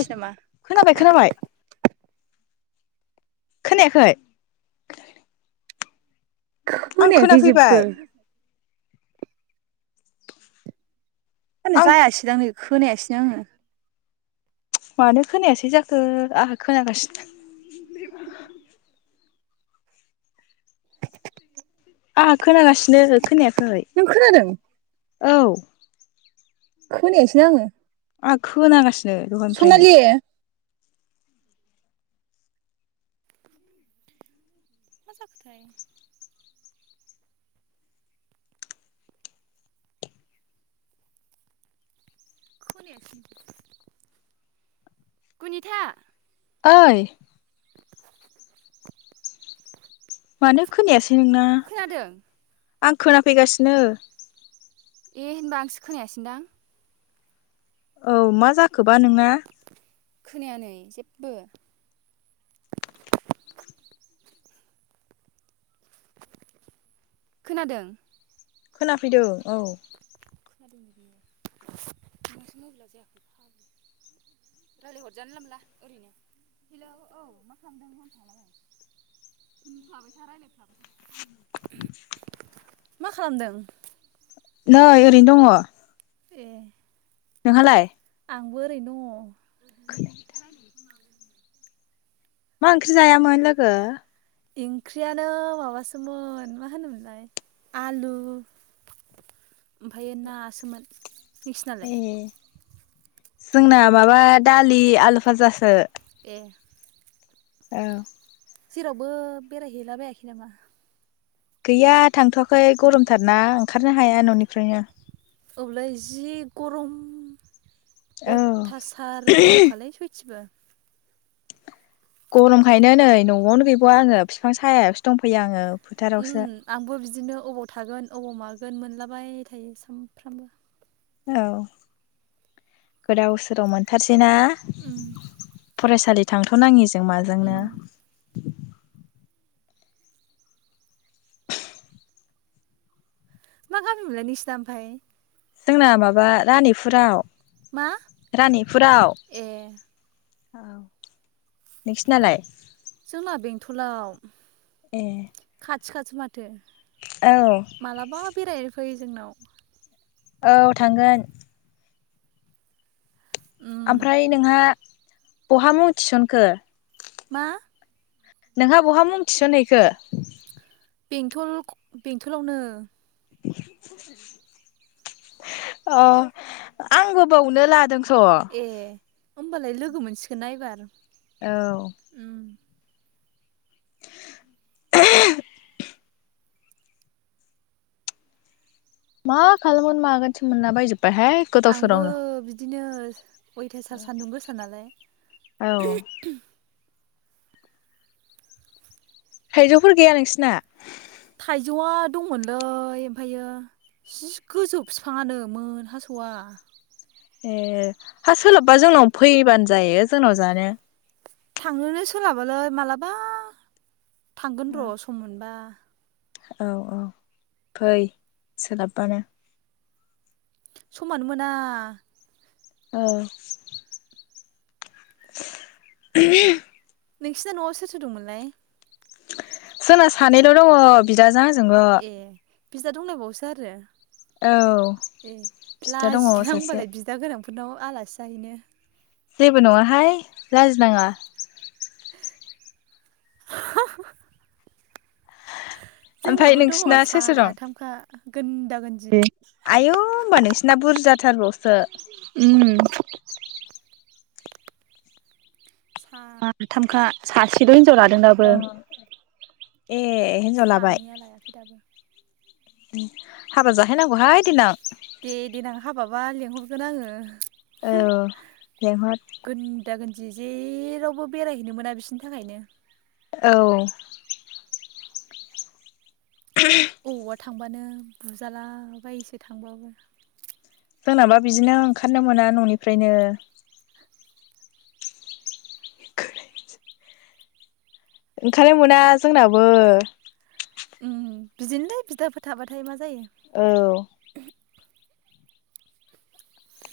ओइ खोनाबाय खोनाबाय। खोनायाखै? आं खोनायाखै खोनाफैबाय जेबो। आंना आं जायासिदांलै। खोनायासैनो आङो। मानो खोनायासै जाखो आंहा खोनागासिनो। आंहा खोनागासिनो खोनाया नों खोनादों? औ खोनायासैनो आङो। आं खोनागासिनो दहयनिफ्रायनो। मा जाखोथाय? खोनायासैनो गुनिथा ओइ मानो खोनायासै? नोंना आं खोनाफैगासिनो। ए होनबा आंसो खोनायासैनदां। औ मा जाखोबा नोंना? खोनाया नै जेबो। खोनादों खोनाफैदों औ। मा खालामदों? नै ओरैनो दङ। ए नोंहालाय आंबो ओरैनो दङ। [unintelligible] मा ओंख्रि जायामोन लोगो? ओंख्रियानो माबासोमोन मा होनोमोनलाय आलु ओमफायो नासोमोन। नोंसिनालाय? ए जोंना माबा दालि आलु फाजासो। दे औ। जेरावबो बेरायहैलाबायाखै नामा? गैया थांथ'वाखै गरमथारना ओंखारनो हाया न'निफ्रायनो। औलै जि गरम औ अयथासार गरम खालै सयथिबो। गरमखायनो नै न'आवनो गैबावा आङो बिफां सायायावसो दंफैयो आ ओम आंबो बिदिनो अबाव थागोन अबाव मा गोन मोनलाबाय थायो सानफ्रामबो औ गोदाव सोराव मोनथार सैना फरायसालि थांथ' नाङिजों जों माजोंनो मा गामि मोनलाय नोंसिना ओमफाय? जोंना माबा रानिपुरा मा ए। औ नोंसिनालाय? जोंना बेंथलाव ए। आथि खासो मा जों औ मालाबा बेरायनो फै जोंनाव। औ थांगोन। ओमफ्राय नोंहा बहा मुं थिसनखो? मा? नोंहा बहा मुं थिसनहैखो? बेंथल क- बेंथलावनो अ आंबो बावनो लादों। ए। होमबालाय लोगो मोनसिगोना एबार। औ। [inaudible] मा खालामगोन मागोनसो मोनाला बायजोब बायहाय गोदाव सोरावनो बास [unintelligible] अयथासार सान्दुं गोसा नालाय। औ थाइजौफोर गैया नोंसिना? थाइजौआ दंमोनलै ओमफायो जि गोजौ बिफाङानो मोन हासया ए हा सोलाबबा जोंनाव फैबानो जायो जोंनाव जानो। थांनोनो सोलाबालै मालाबा थांगोन र सम मोनबा। औ औ फै सोलाबबानो। समानो मोना। औ बि [unintelligible] नोंसिना नयाव सोर सोर दंमोनलाय? जोंना सानैल दङ बिदाजों आंजो ङोल बिदा दंलायबावोसो आरो ए बिदा दङ लाजिलां सासे होनबालाय बिदा गोनां नाव आलासि जाहैनो जेबो नङाहाय लाजिनाङा। [unintelligible] ओमफ्राय जोंनाबो दङ नोंसिना सोर सोर दं साथामखा गोनदा गोन्दि आयौ होमबा नोंसिना बुरजाथारबावसो उम। साथामखा सासेल हि लादों दाबो औ ए हिनजाव लाबाय सानैया लायाखै दाबो। हाबा जाहैनांगौहाय देनां। दे दे नां हाबाबा लेंहर गोन आङो। औ लेंहर जि जेरावबो बेरायहैनो मोना बिसनि थाखायनो। औ बबावबा थांबानो बुजाला बायोसो थांबाबो। जोंनाबा बिदिनो ओंखारनो मोना ननिफ्रायनो। ओंखारनो मोना जोंनाबो। उम बिदिनोलै बिदाफोरो थाबाथाय मा औ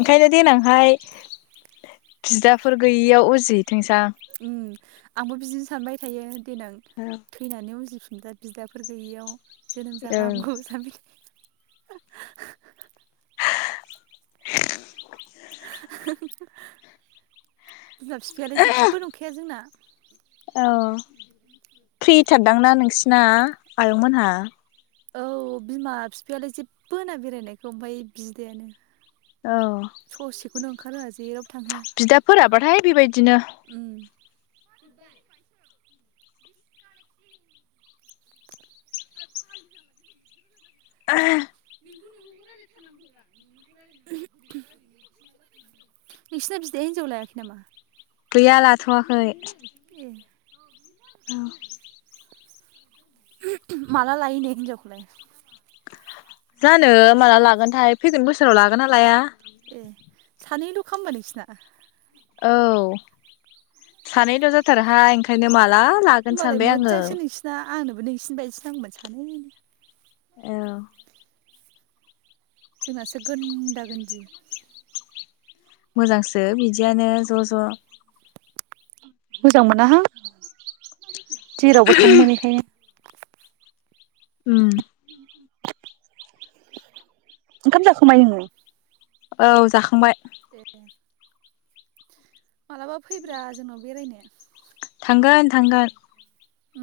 ओंखायनो देनांहाय बिदाफोर गैयियाव उजि उम आंबो बिदिनो सानबाय थायो देनां थैनानै उजि फिनबा बिदाफोर गैयियाव जोनोम जाबा हामगौ सानबायथायो [inaudible] बिमाब बिफायालाय जेबो नंखाया जोंना औ फ्रिथारदांना नोंसिना आयंमोनहा औ बिमा बिफायालाय जेबो होनना बेरायनायखौ ओमफफ्राय बिदायानो औ [unintelligible] बिदाफोराबाथाय बेबायदिनो [inaudible] नोंसिना बिदाया हिनजाव लायाखै नामा गैया लाथ'वाखै ए औ उम उम माला लायोनो हिनजावखौलाय जानो माला लागोनथाय फैगोन बोसोराव लागोन ना लाया ए सानैल' खा होनबा नोंसिना औ सानैल' जाथारहाय ओंखायनो मा ला लागोन सानबाय आङो आंनोबो नोंसिनि बायदिसो नांगौमोन सानै औ जोंनासो गोनदा गोनदि मोजांसो बिदियानो ज' ज' मोजां मोनाहां जेरावबो थांनो मोनैखायनो उ ओंखाम जाखांबाय नोङो औ जाखांबाय ए मालाबा फैब्रा जोंनाव बेरायनो थांगोन थांगोन उ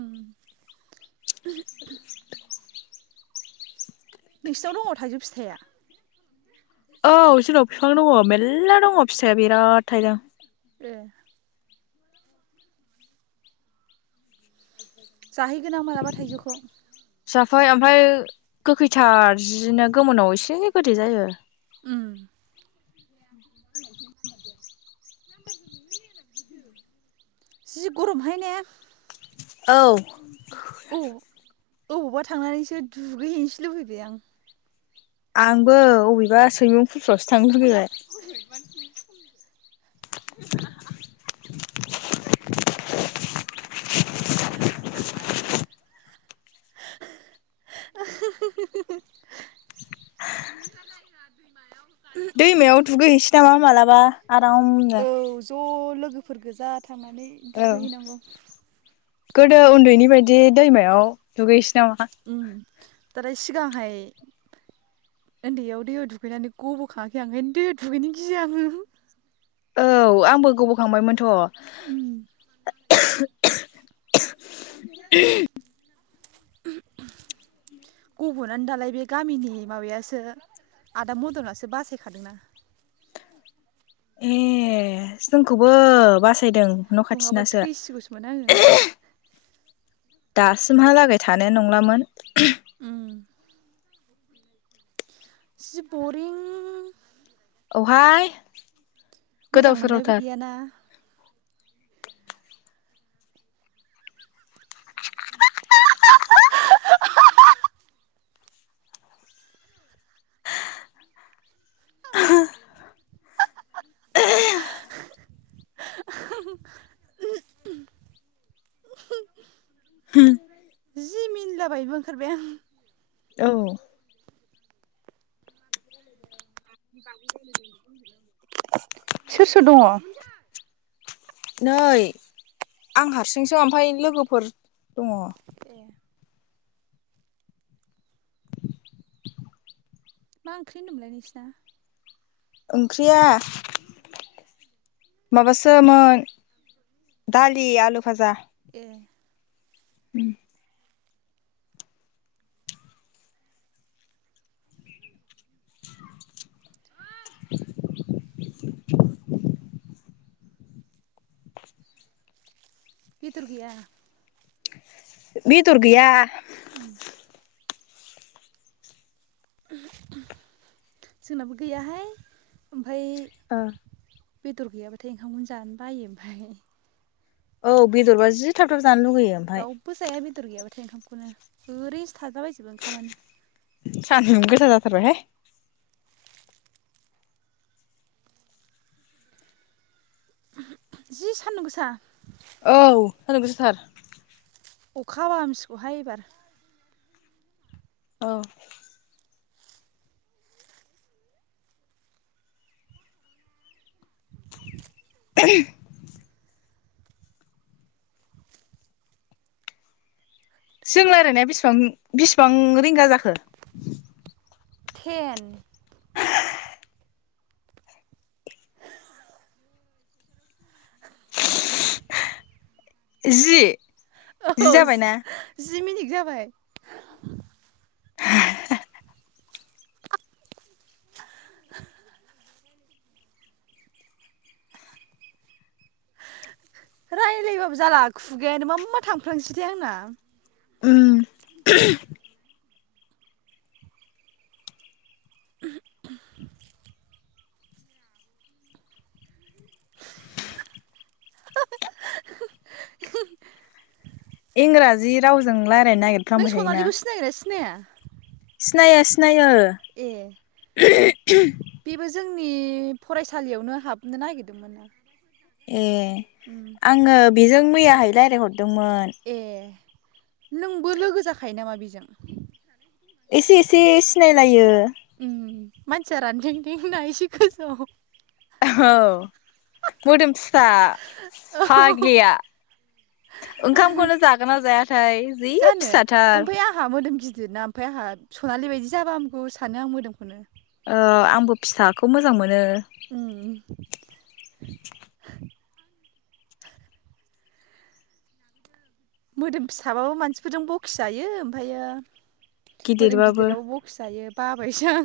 नोंसोनाव दङ थाइजौ फिथाइया औ जोंनाव बिफां दङ मेलला दङ फिथाइया बिराद थाइदों ए जाहैगोन आं मालाबा थाइजौखौ जाफै ओमफ्राय गोखैथार जिनो गोमोनाव एसे गोदै जायो उम जि गरमहाय ने औ औ अबावबा थांनानैसो दुगैहैनोसो लुबैबाय आं। आंबो अबेबा सैमां फ्रावसो थांनो लोगैबाय। [unintelligible] [unintelligible] मायाव दैमायाव थुगै है तावा मालाबा आरामनो फोर गोजा थांनानै औ दुगैहैनांगौ। गोदो उनदैनि बायदि दैमायाव दुगै [unintelligible] दा सिगांहाय उन्दैयाव दैयाव दुगैनानै गबो खाङाखै आं ओंखायनो दैयाव दुगैनो गियो आङो। औ आंबो गबखांबायमोनथ। [unintelligible] गबनानो दालाय बे गामिनि माबायासो आदा मदनासो बासायखादोंना। ए जोंखौबो बासा यदों न खाथिनासो। दासिमहा लागै थानाय नंलामोन उम मासि बरिं औहाय मोजां गोदाव मोननायबो सोरावथार। गैयाना। होम मिनलाबायबो ओंखारबाय आं। औ सोर सोर दङ। नै आं हारसिंसो ओमफाय लोगोफोर दङ। मा ओंख्रि होन्दोंमोनलाय नोंसिना? ओंख्रिया माबासोमोन दालि आलु भाजा। द [unintelligible] उम [inaudible] बेदर गैया? बेदर गैया। जोंनाबो गैयाहाय। बेदर गैयाबाथाय ओंखामखौनो जानो बायो ओमफाय। औ बेदरबा जि थाब थाब जानो लुुबैयो ओमफाय। ओंखामखौनो ओरैनोसो थाज्लाबायजोबो ओंखामानो सान्दुङा गोसा जाथारबायहाय जि सान्दुं गोसा। औ सान्दुं गोसाथार अखाहाबा हामसिगौहाय एबार औ‌। [unintelligible] जों रायलायनाया बेसेबां बेसिबां रिंगा जाखो थेन जि जि औ जाबायना जि मिनि जाबाय [inaudible] रायलायबाबो जाला खुगायानो मा मा थांफ्लांसैथाय आंना। उम। इंराजि रावजों रायलायनो ना नों सनालिखौ सिनायोना सिनाया? सिनायो सिनायो। [unintelligible] नि फरायसालियावनो हाबनो नागिर ए आङो बेजों मैया हाय राय [unintelligible] दोंमोन नोंबो लोगो जाखायो नामा बेजों? एसे एसे सिनायलायो। मानसिया रानथेंथेंना एसे गोजौ औ मोदोम फुं फिसा फाग्लिया ओंखामखौनो जागोन ना जायाथाय जि फिसाथार ओमफाय आंहा सनालि बायदि जाबा हामगौ सानो आं मोदोमखौनो। ओ आंबो फिसाखौ मोजां मोनो। [unintelligible] मोदोम फिसाबाबो मानसिफोरजों बखिजायो ओमफ्रायो मोदोम गिदिरबाबो बखिजायो बाबायसो आं।